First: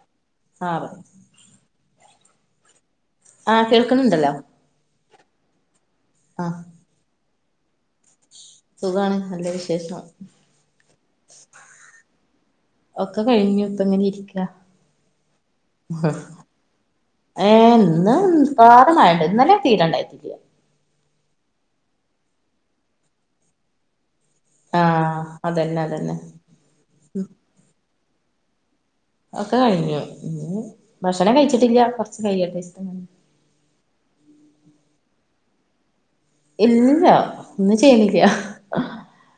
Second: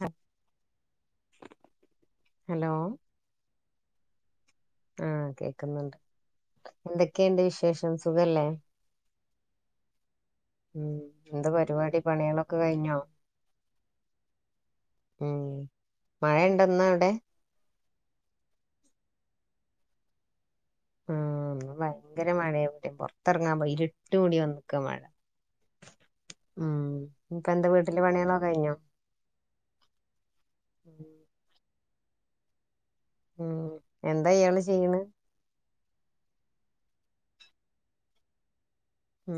ഹ ആഹ് ഹലോ ആഹ് കേൾക്കുന്നുണ്ടല്ലോ ആഹ് കേക്കുന്നുണ്ട് ആഹ് എന്തൊക്കെയുണ്ട് വിശേഷം സുഖല്ലേ സുഖാണ് നല്ല വിശേഷം ഉം എന്ത പരുവാടി പണികളൊ ക്കൊകഴിഞ്ഞോ ഒക്കെ കഴിഞ്ഞു ഇപ്പ ഇങ്ങനെ ഇരിക്ക ഉം മഴെണ്ടൊ ഇന്ന അവടെ ഏഹ് ഇന്ന് നിർത്താതെ മഴെണ്ട് ഇന്നലെ തീരെണ്ടായിട്ടില്ല. ആഹ് ഭയങ്കര മഴയ ഇവിടേം പൊറത്തിറങ്ങവയ ഇര്ട്ട് കൂടി വന്നു ക്കമഴ ആഹ് അതന്നെ അതന്നെ ഉം ഇനിപ്പെന്താ വീട്ടില് പണികളൊകഴിഞ്ഞോ ഒക്കെ കഴിഞ്ഞു ഭക്ഷണം കഴിച്ചിട്ടില്ല കുറച്ച് കയ്യട്ടെ ചിട് ഉം എന്താ ഇയ്യാള് ചെയ്യണ്. ഇല്ല ഒന്നു ചെയ്യ്ണില്ല. ആഹ്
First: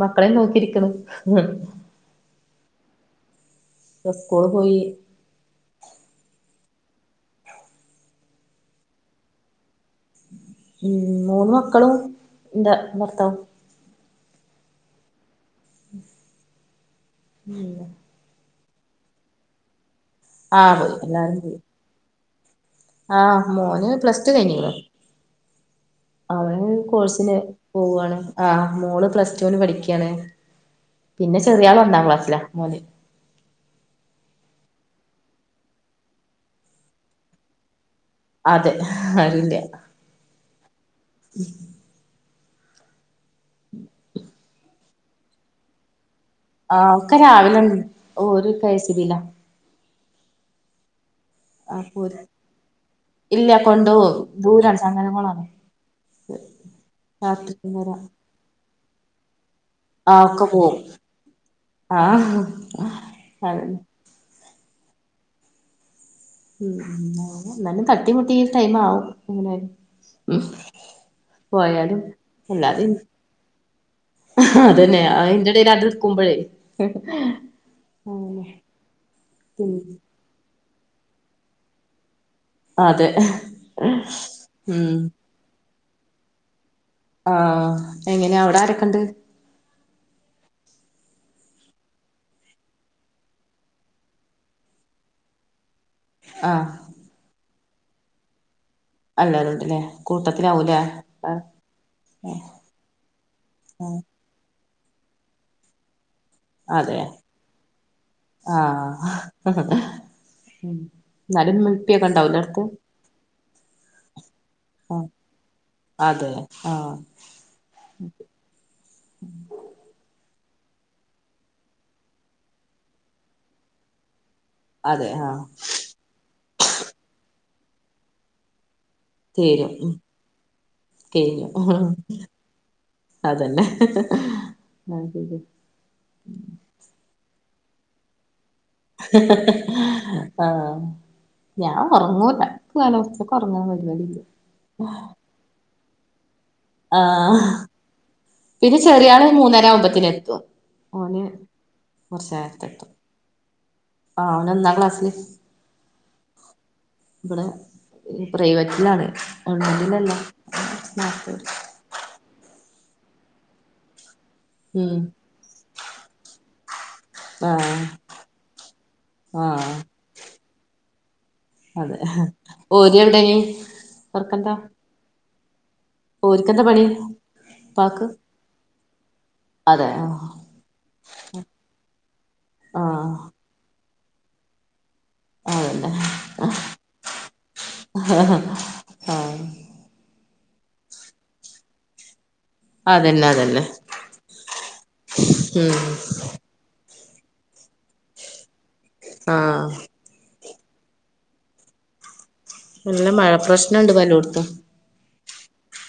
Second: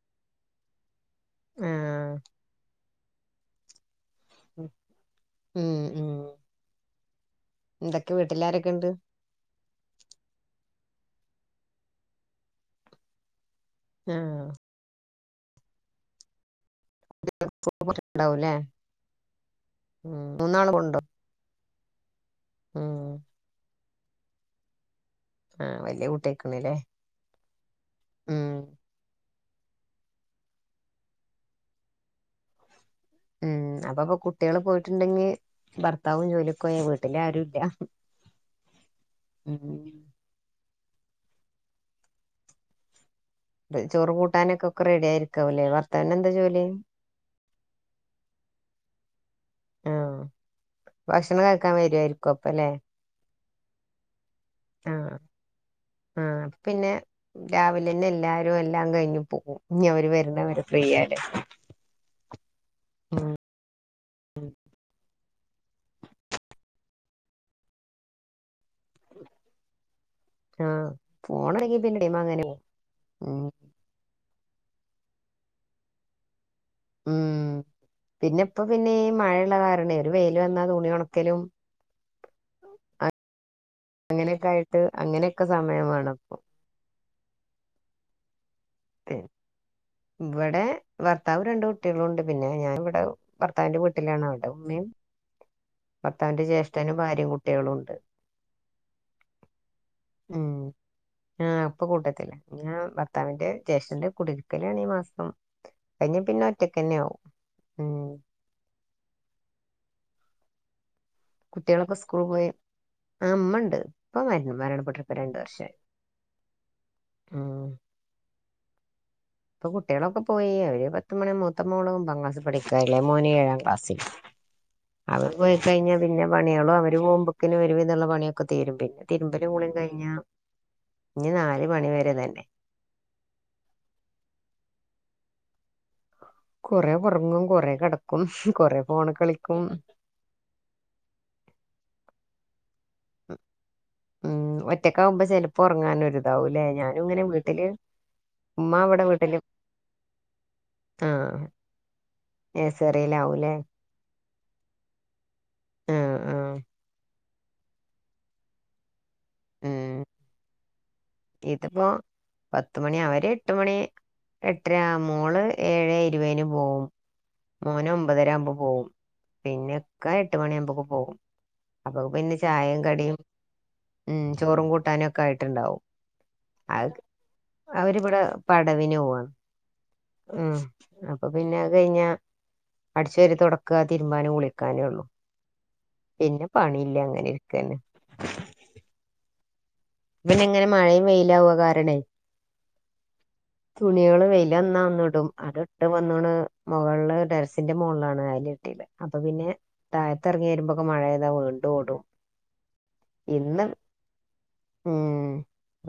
മക്കളെ നോക്കിരിക്ക്ണ് ആഹ് ഉസ്കൂൾ പോയി ഉം ഉം എന്തൊക്കെ വീട്ടിലാരൊക്കിണ്ട്. ഉം മൂന്ന് മക്കളും എന്റെ ഭർത്താവും. ആഹ് ഉം ഉണ്ടാവുല്ലേ മൂന്നാളു ആഹ് പോയി പോണ്ടോ എല്ലാരും പോയി ആഹ് മോന് പ്ലസ് ടു കൈഞിക്ക്ണ് ആഹ് വല്യ കുട്ടിയായിക്കണൂല്ലെ കോഴ്സിന് പോവാണ്. ആഹ് മോള് പ്ലസ് ടൂന് പഠിക്കാണ്. പിന്നെ ചെറിയാള് ഒന്നാം ക്ലാസ്സില മോല് ഉം അപ്പൊപ്പൊ കുട്ടികൾ പോയിട്ടുണ്ടെങ്കി ഭർത്താവും ജോലിക്കോയ വീട്ടില് ആരു ഇല്ല. അതെ ആരുല്ല ഉം ചോറു കൂട്ടാനൊക്കൊക്കെ റെഡി ആരിക്കാവല്ലേ ഭർത്താവിനെന്താ ജോലി ആഹ്ഒക്കെ രാവിലെന്നെ ഓര് കെയെസീബീല ആഹ് ഭക്ഷണം കയ്ക്കാൻ അപ്പൊ ഓര് വരുവാരിക്കും അപ്പല്ലെ ഇല്ല കൊണ്ടോവും. ദൂരാണ് ആഹ് ചങ്ങരംകുളാണ് ആഹ് അപ്പപിന്നെ രാത്രി വരാ രാവിലന്നെ എല്ലാരും എല്ലാം കഴിഞ്ഞ് പോവും ആഹ് ഒക്കെ പോവും ആഹ് അതെ ഉം ഉം എന്നാലും തട്ടിമുട്ടി ഈ ടൈം ആവും അങ്ങനെ ഉം ആഹ് പോണെങ്കി പിന്നെ പോയാലും ടൈം അങ്ങനെ പോവും എല്ലാതിം ഉം അതന്നെ ഐന്റെടേല് അത്ട്ക്കുമ്പഴേ ഉം പിന്നെ ഇപ്പോ പിന്നെ ഈ മഴള്ള പിന്നെ കാരണെ ഒരു വെയില് വന്നാ തുണി ഒണക്കലും അതെ അങ്ങനൊക്കായിട്ട് ഉം അങ്ങനൊക്കെ സമയം വേണം ഇപ്പോ ആഹ് എങ്ങനെ അവിടാരെക്കേണ്ട്. ഇവടെ ഭർത്താവും രണ്ട് കുട്യോളുണ്ട് പിന്നെ ഞാനിവടെ ഭർത്താവിന്റെ വീട്ടിലാണ് അവിടെ ഉമ്മിം ഭർത്താവിന്റെ ആഹ് ജ്യേഷ്ഠനും ഭാര്യയും കുട്യേളുണ്ട്. എല്ലാരും ഉണ്ടല്ലേ ഉം കൂട്ടത്തിലാവൂലേ ആഹ് ഇപ്പം കൂട്ടത്തിലാ ഞാൻ ഭർത്താവിൻ്റെ ഷന്റെ കുടിര്ക്കലാണ് ഈ മാസം അത്കഴിഞ്ഞാ പിന്നെ അതെ ഒറ്റക്കെന്നാവും. ഉം ആഹ് എന്നാലും ഇമ്മിം ഇപ്പിയൊക്കെ ഇണ്ടാവൂലെ അട്ത്ത് ആഹ് ഇമ്മണ്ട് ഇപ്പ മരണപ്പെട്ടിട്ട്പ്പ രണ്ട് വർഷായി ആഹ് അതെ ആഹ് ഉം ഇപ്പൊ കുട്യൊളൊക്കെ പോയി അവര് പത്ത് മണി മൂത്ത മോള് ഒമ്പതാംക്ലസില് പഠിക്കാ എളയ മോന് ഏഴാം ക്ലാസ്സിലും അതെ അവര് ആഹ് പോയി കഴിഞ്ഞാൽ പിന്നെ പണിയാള് അവര് പോവുമ്പോക്കിന് ഒര് വിധള്ള പണിക്കെ തീരും പിന്നെ തിരുമ്പലും തീരും കുളിം ഉം കഴിഞ്ഞാ ഇനി കഴിഞ്ഞു നാല്മണി വരെ ഇതന്നെ. അതന്നെ ഹ ഹ കൊറേ ഒറങ്ങും കൊറേ കെടക്കും കൊറേ ഫോണ് കളിക്കും ആഹ് ഞാൻ ഒറങ്ങൂല പകൽസമയത്ത് ഉറങ്ങാൻ കഴിയുല ഇപ്പൊറങ്ങാനൊരിതാവൂലെ ഞാനുങ്ങനെ ആഹ് വീട്ടില് പിന്നെ ഉമ്മ ഇവിടെ ചെറിയാള് വീട്ടില് മൂന്നരാവുമ്പോത്തിനെത്തും ഓന് കൊറച്ച് നേരത്തെ എത്തും നെയ്സെറീലാവൂല്ലേ? ആഹ് അവനൊന്നാം ക്ലാസ്സ്ല്. ആഹ് ആഹ് ബടെ പ്രൈവറ്റ്ലാണ്. ഗവണ്മെന്റിലല്ല കൊർച് നാർ എപ്പോ പത്തുമണി അവര് എട്ട് മണി എട്ടര ഉം മോള് ഏഴേ ഇരുവേന് പോവും. ആഹ് മോന് ഒമ്പതരകുമ്പോ പോവും. ആഹ് പിന്നെ ഇക്ക എട്ട് മണിയാവുമ്പോക്ക് പോവും. അതെ അപ്പൊക്ക് പിന്നെ ചായിം ഓര് കടിയും എവിടെനി ഉം ഓർക്കെന്താ ചോറും കൂട്ടാനൊക്കായിട്ട്ണ്ടാവും. ഓര്ക്കെന്താ പണി ഉപ്പാക്ക് അവര്വിടെ പടവിനോവാണ്. അതെ ആഹ് ഉം അപ്പൊ പിന്നെ അത് കഴിഞ്ഞാ ആഹ് അട്ച്ചോരി തൊട ക്കാ തിരുമ്പാനും കുളിക്കാനൊള്ളൂ. അതന്നെ പിന്നെ പണിയില്ല അങ്ങനെ ഇരിക്കന്നെ ആഹ് പിന്നെ ഇങ്ങനെ മഴയും വെയിലാവൊ കാരണേ അതന്നെ അതന്നെ തുണിയാള് വെയിലെന്നാ ഒന്ന്ടും. അത് ഉം ഇട്ട് വന്ന്ണ് മുകളള് ടെറസിന്റെ മോള്ളാണ് അയലെട്ടീത് അപ്പൊ പിന്നെ ആഹ് താഴത്തെർങ്ങി വരുമ്പോക്ക് മഴയ്താ വീണ്ടും ഓടും. നല്ല മഴ ഇന്ന് പ്രശ്നണ്ട് പ്പ എല്ലോട്ത്തും ഉം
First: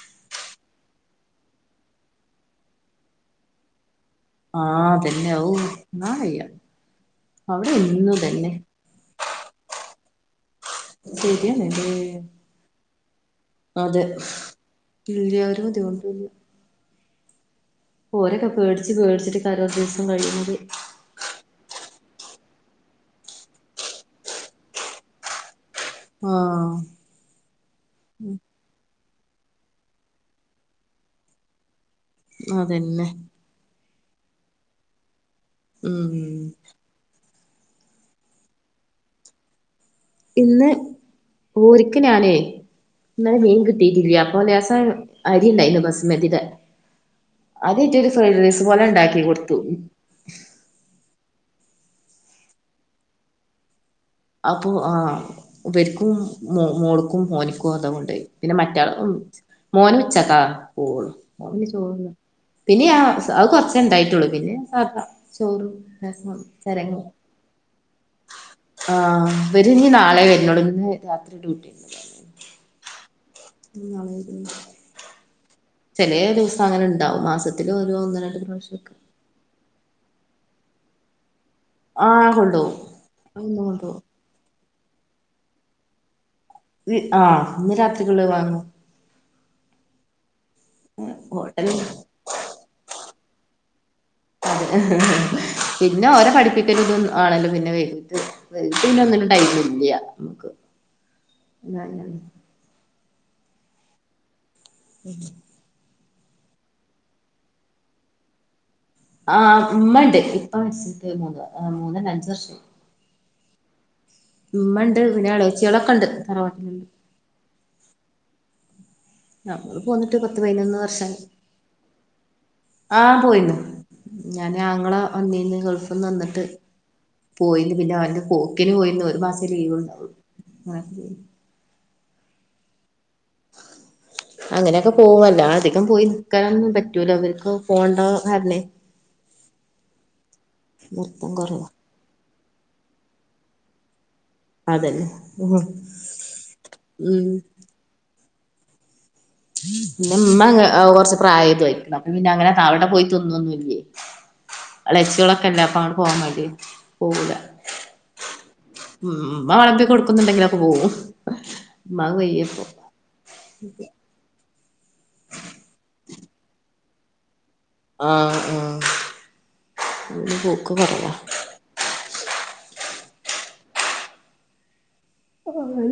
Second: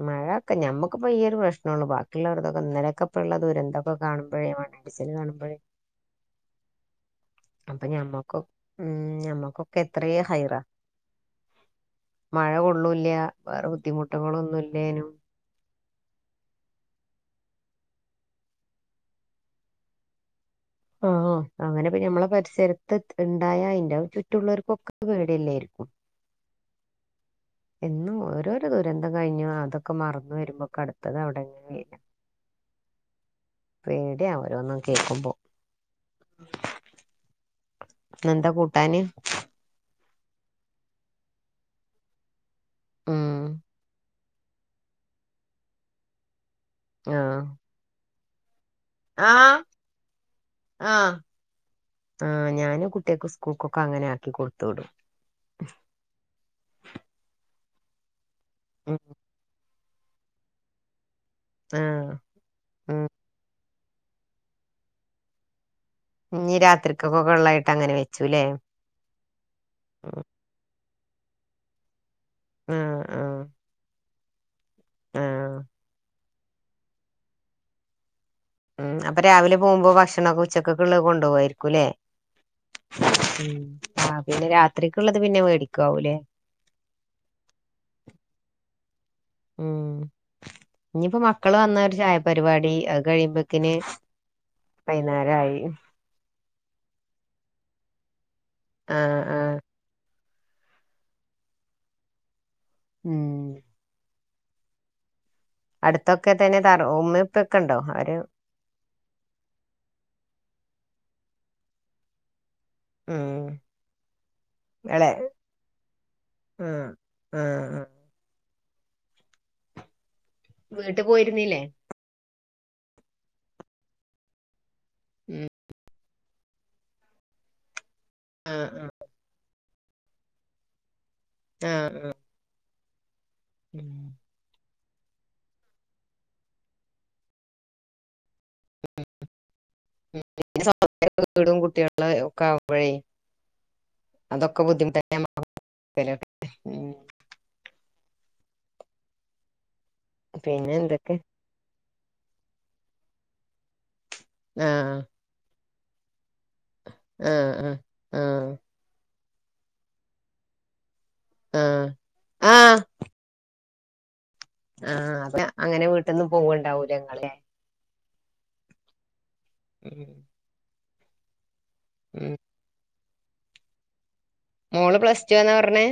മഴൊക്കെ ഞമ്മക്ക്പ്പ ഈ ഒരു പ്രശ്നൊള്ളൂ ബാക്ക ള്ളോര്തൊക്കെ ഇന്നലെക്കെപ്പള്ള ദുരന്തൊക്കെ കാണു മ്പഴേ ആഹ് മണ്ണിടിച്ചില് അതന്നെ ഔ കാണുമ്പഴേ താങ്ങാൻ വയ്യ അവിടെ അപ്പൊ എന്നും ഞമ്മക്കും ഇതന്നെ ഉം നമ്മക്കൊക്കെ എത്രയോ ഹൈറാ ശരിയാണ് ല്ലേ മഴ കൊള്ളൂല്ല. വേറെ ബുദ്ധിമുട്ടുകളൊന്നുംല്ലേനും ഇല്ലാ ഒര് ബുദ്ധിമുട്ടൂല്ല ഓരൊക്കെ പേട്ച്ച് പേട്ച്ചിട്ടേക്കാരം [unintelligible] കഴിയുന്നത് ആഹ് അങ്ങനെപ്പം ഞമ്മളെ പരിസരത്ത് ഇണ്ടായാ അയ്‌ന്റെ ചുറ്റുള്ളോർക്കൊക്കെ പേടില്ലായിരിക്കും. ആഹ് എന്നും ഓരോരോ ദുരന്തം കഴിഞ്ഞു അതൊക്കെ മറന്ന് വരുമ്പോക്ക അടുത്തത് അവിടെങ്ങെ അതന്നെ പേട്യ ഓരൊന്നും കേക്കുമ്പോ. ഉം ന്നെന്താ കൂട്ടാന്? ഇന്ന് ഓര്ക്ക് ഞാനേ ഉം ഇന്നെലെ മീൻ കി ട്ടിയിട്ടില്ല. അപ്പൊ ലേസം അരിണ്ടായിന്ന് ബസ്മതിടെ. ആഹ് അതയ്റ്റ് ഒരു ഫ്രൈഡ് റൈസ് പോലെ ണ്ടാക്കി കൊട്ത്തു. ആഹ് ആഹ് ആഹ് ഞാനും കുട്ട്യേക്ക് സ്കൂക്കൊക്കെ അങ്ങനെ ആക്കി കൊടുത്തു അപ്പൊ വിടും. ആ ബര്ക്കും മോള്ക്കും മോനിക്കും അതാ കൊണ്ടേയെ പിന്നെ മറ്റാള് ഉം മോന് ഉച്ചാക്ക പോവൊള്ളൂ. ഓൻ പിന്നെ ചോറ്ന്ന് ആഹ് പിന്നെ ഞാ ഉം അത് കൊർച്ചെ ഇണ്ടായ്ട്ടുള്ളു പിന്നെ സാധാ ചോറും രസം ഇഞ്ഞ് ചരങ്ങും രാത്രിക്കൊക്ക കൊള്ളായിട്ട് അങ്ങനെ വെച്ചുല്ലേ? ആഹ് ഇവര് ഞ്ഞ് നാളെ ഉം വര്ന്നുള്ളു. ഇന്ന് രാത്രി ഡ്യൂട്ടിണ്ട് ആഹ് ആഹ് [inaudible] ആഹ് ചെലേ ദിവസം അങ്ങനെ ണ്ടാവും മാസത്തില് ഒരു ഒന്ന് രണ്ട് പ്രാവശ്യം ഉം അപ്പൊ രാവിലെ പോമ്പോ ഭക്ഷണൊക്ക ഉച്ചക്കക്ക്ള്ള കൊണ്ടോവായ്രി ക്കുലേ ആഹ് കൊണ്ടോവും അത് ഇന്നും കൊണ്ടോവും ആ പിന്നെ രാത്രിക്ക്ള്ളത് പിന്നെ മേടിക്കാവൂലേ? വ് ആഹ് ഇന്ന് രാത്രികുള്ള വാങ്ങും. ഉം ഇനിയിപ്പോ മക്കള് ഹോട്ടൽ വന്ന ഒരു ചായപരിപാടി കഴിയുമ്പക്കിന് പിന്നെ ഓര പഠിപ്പിക്കൽ ഇത ആണല്ലോ പിന്നെ വ ആഹ് ഒന്നിനും ടൈം ആഹ് ഇല്ല നമ്മുക് ആഹ് ഉം [inaudible] അടുത്തൊക്കെ തന്നെ തറ ഉമ്മിപ്പൊക്കെ ഉണ്ടോ അവര് ആ മ്മ ണ്ട് ഇപ്പ മരിച്ചിട്ട് മൂന്ന് മൂന്നല്ല അഞ്ച് വർഷയി. ഉം മ്മണ്ട് എളെ പിന്നെ ഇളോച്ചികളൊക്കെ ഉണ്ട് തറവാട്ടില് ആഹ് ആഹ് ഞമ്മളെ പോന്നിട്ട് പത്ത് പതിനൊന്ന് വീട്ട് വർഷയി. പോയിരുന്നില്ലേ ആഹ് പോയിരുന്നു ഞാൻ ഞങ്ങളെ ഉം ഒന്നീന്ന് ഗൾഫിന്ന് വന്നിട്ട് പോയിന്ന് പിന്നെ അവന്റെ ആഹ് പോക്കിന് ആഹ് പോയിന്ന് ഒരു മാസം ലീവ്ണ്ടാവുള് ആഹ് ആഹ് ഉം [inaudible] അങ്ങനെയൊക്കെ പോവല്ല അധികം പോയി നൽക്കാനൊന്നും പറ്റൂലോ വർക്ക് പോണ്ട കാരണേ. [unintelligible] നിർത്തം വീടും കുറവാ കുട്ടിയാ ന്ന് ഒക്ക ആവുമ്പോഴേ അതൊക്കെ അതന്നെ ബുദ്ധിമുട്ടന്നേ [unintelligible] ഉം പിന്നെമ്മ പിന്നെ എന്തൊക്കെ കൊറച്ച് പ്രായമായിതുയിണം അപ്പൊ പിന്നെ അങ്ങനെ താവിടെ പോയി തിന്നൊന്നല്ലേ ആഹ് അളച്ചികളൊക്കെ എല്ലാപ്പണ് പോവാൻ മടി പോവൂല. ആഹ് ആഹ് ആഹ് ഉമ്മ വളമ്പി കൊടുക്കുന്നുണ്ടെങ്കിലൊക്കെ പോവും. ആഹ് മ്മക്ക് വയ്യപ്പ. ആഹ് ആഹ് അ അങ്ങനെ വീട്ടിൽന്നും പോവ്ണ്ടാല്ലേ ഇങ്ങല്ല്ങ്ങളെല്ലേ. ആഹ് ആഹ് ഉം ഞങ്ങള് പോക്ക് കൊറവ. ഉം മോള് പ്ലസ് ടു ആന്നാ പറഞ്ഞേ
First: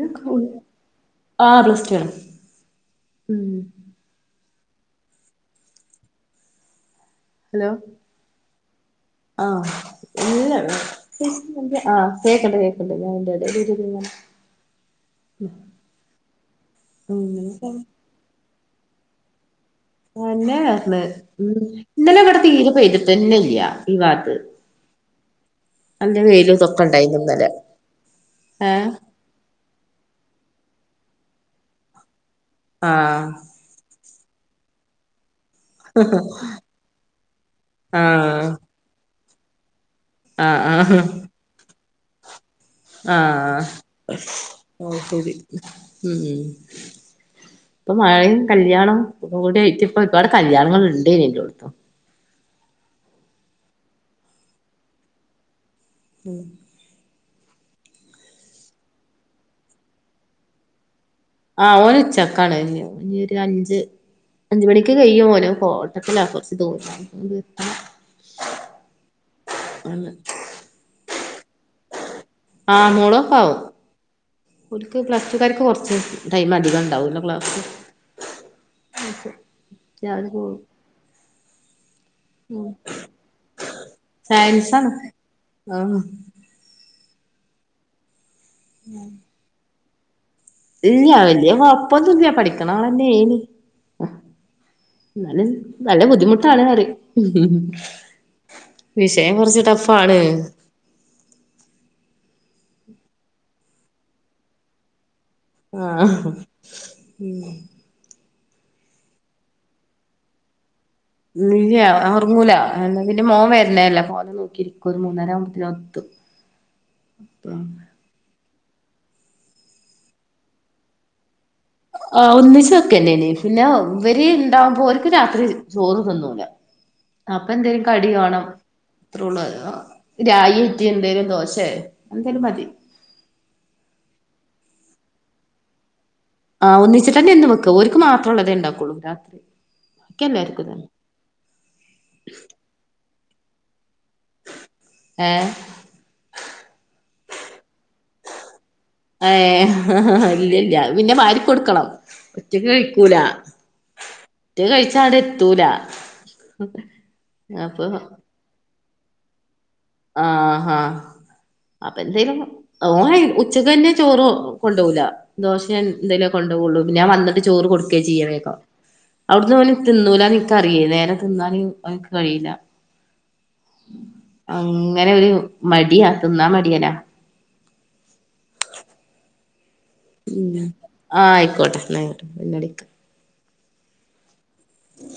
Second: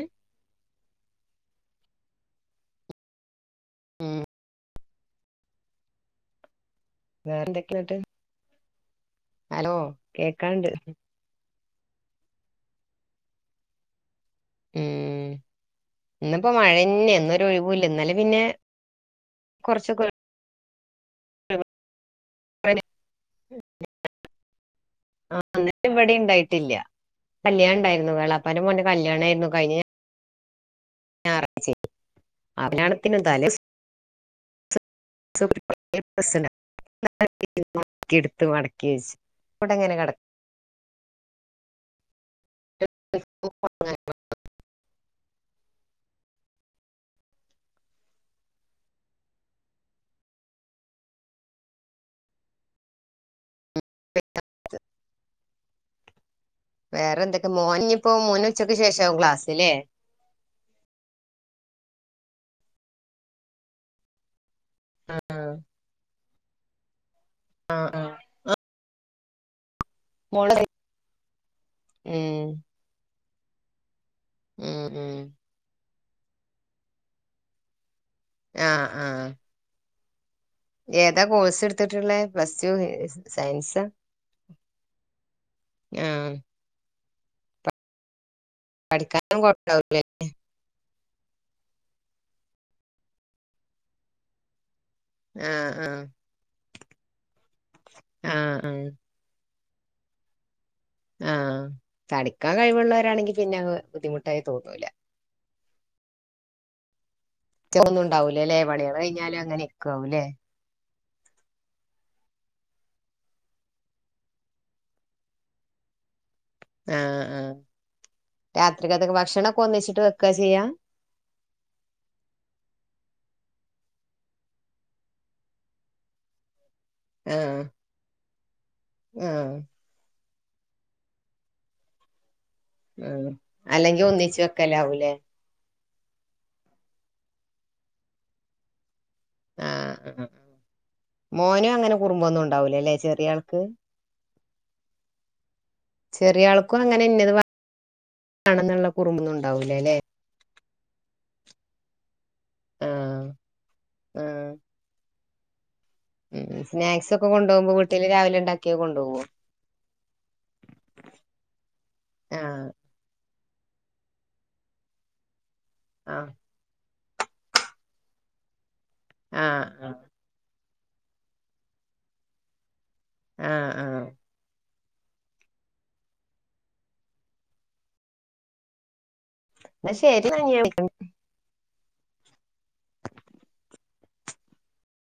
ആഹ് പ്ലസ് ടു ആണ് ഉം ഏ വേറെ എന്തൊക്കെയട്ട് ആഹ് ഇല്ല കേക്കാണ്ട് ആഹ് കേക്കണ്ട് കേക്കണ്ട് [unintelligible] ഉം ഇന്നിപ്പോ മഴന്നെ ഇന്നൊരു ഒഴിവൂ ല്ല അതെന്നെ ഇന്നലെ പിന്നെ കുറച്ച് കു ന്നെയറഞ്ഞ ഇന്നലെ ഇബടെ തീരെ പെയതിട്ടന്നെ ഇല്ല ഈ വാത്ത് ആഹ് ഇന്നലെ ഇവടിംണ്ടായിട്ടില്ല ഇതൊക്കെ ഉണ്ടായിരുന്നു ഇന്നലെ കല്യാണണ്ടായിരുന്നു ഏ എളാപ്പന്റെമോന്റെ കല്യണായിരുന്നു കഴിഞ്ഞ ഞായറഴ്ചെ ആ കല്യാണത്തിനും തലേ ദിവസം ആ [unintelligible] മടക്കി വച്ച ഇവിടെങ്ങനെ കട ആഹ് ആഹ് ആഹ് ഓ ശരി ഉം ഉം [inaudible] പ്പൊ മഴയും കല്യാണം ഒക്കെ കൂടി ആയിട്ട് ഇപ്പൊ ഒരുപാട് കല്യാണങ്ങൾ ഇണ്ടേനെല്ലാടത്തും [unintelligible] ഉം വേറെന്തൊക്കെ മോനിഞ്ഞിപ്പോ മോനുച്ചക്ക് ശേഷാവും ക്ലാസ് ലേ ആഹ് ഓനുച്ചക്കാണ് ഇഞ്ഞി ഇനി ഒരു അഞ്ച് അഞ്ചു മണിക്ക് കയും ഓന് ആഹ് കോട്ടക്കലാക്കു [unintelligible] ആഹ് ആഹ് അല്ല [inaudible] ഓളെ കയ് ഉം ആ മൂഡോഫ്‌ ആവും ഉം ഒലക്ക് ഉം പ്ലസ്ടു കർക്ക് കുറച്ച് ടൈമതികം ഉണ്ടാവൂല ക്ലാസ്സ്‌ ആഹ് അഹ് ഞാന് പോ ഏതാ കോഴ്സ് ഇടുത്തിട്ടുള്ളേ പ്ലസ് ടു സയൻസ് സയൻസ് ആണ് ആഹ് പഠിക്കാനും കുഴപ്പണ്ടാവൂലല്ലേ ഇല്യ വലിയ കൊഴപ്പൊന്നുല്ല പഠിക്കണആളെന്നെ ന് എന്നാലും ആഹ് നല്ല ആഹ് ബുദ്ധിമുട്ടാണ്ന്നറയും ആഹ് ആഹ് ടെമം ൻ കുറച്ച് ടഫാണ് ആഹ് പഠിക്കാൻ കഴിവുള്ളവരാണെങ്കിൽ പിന്നെഅത് ബുദ്ധിമുട്ടായി തോന്നൂല ആഹ് മ് ഒന്ന ഉണ്ടാവില്ലല്ലേ പണികൾ കഴിഞ്ഞാലും അങ്ങനിരിക്കാവൂല്ലേ ഇല്ല ഒറങ്ങൂല എന്ന പിന്നെ മോൻ വരണോല്ല മോനെ നോക്കിയിരിക്കും ഒരു മൂന്നര ആകുമ്പോത്തന് ഒത്തു [inaudible] മ് രാത്രികത്തൊക്കെ ഭക്ഷണം ഒക്കെ ഒന്നിച്ചിട്ട് വെക്ക ചെയ്യാ ആ ഒന്നിച്ചൊക്കെന്നെനി പിന്നെ ഇവരി ഇണ്ടാവുമ്പോഓൽക്ക് രാത്രി ചോറ്തിന്നൂല [inaudible] അപ്പൊ എന്തെലും കടി വേണം അത്രേ ഉള്ളൂ ആഹ് അഹ് രായിത്തെ എന്തേലും ദോശേ എന്തേലും മതി മ് അല്ലെങ്കിൽ ഒന്നിച്ച് വെക്കലാവൂലേ ആ ഒന്നിച്ചിട്ട്ന്നെ എന്നും വെക്ക ഓൽക്ക് മാത്രള്ളതേണ്ടാക്കൊള്ളൂ രാത് ആഹ് മോനും അങ്ങനെ കുറുമ്പൊന്നും ഉണ്ടാവൂലല്ലേ ചെറിയ ആൾക്ക് ഏഹ് ചെറിയ ആൾക്കും അങ്ങനെ ഇന്നത് [unintelligible] ണെന്നുള്ള ഏഹ് ഇല്ലല്ല പിന്നെ വാരിക്കൊടുക്കണം ഒറ്റക്ക് കഴിക്കൂല ആഹ് ആഹ് ഒറ്റക്ക് കഴിച്ചാ അടെ എത്തൂല സ്നാക്സ് ഒക്കെ കൊണ്ടുപോകുമ്പോ അപ്പൊ വീട്ടില് രാവിലെ ഉണ്ടാക്കിയ കൊണ്ടുപോവോ ആഹ് അഹ് അപ്പൊ എന്തേലും ആഹ് ഓൻ ഉച്ചക്ക് തന്നെ ചോറ് കൊണ്ടു പോകൂല ദോശേ ആഹ് എന്തേലും കൊണ്ട ഞാ വന്നിട്ട് ചോറ് കൊടുക്കേ ചെയ്യേ വേഗം ആഹ് അവിടുന്ന് ആഹ് തിന്നൂല കറിയില്ലേല് തിന്നാല് അവനിക്ക് കഴിയില്ല ആഹ് ആഹ് അങ്ങനെ ഒരു മടിയാ തിന്നാൻ മടിയനാ എന്നാ ശരി എന്നാ ഞാൻ ആയിക്കോട്ടെയിക്കോട്ടെ പിന്നടിക്ക ഉ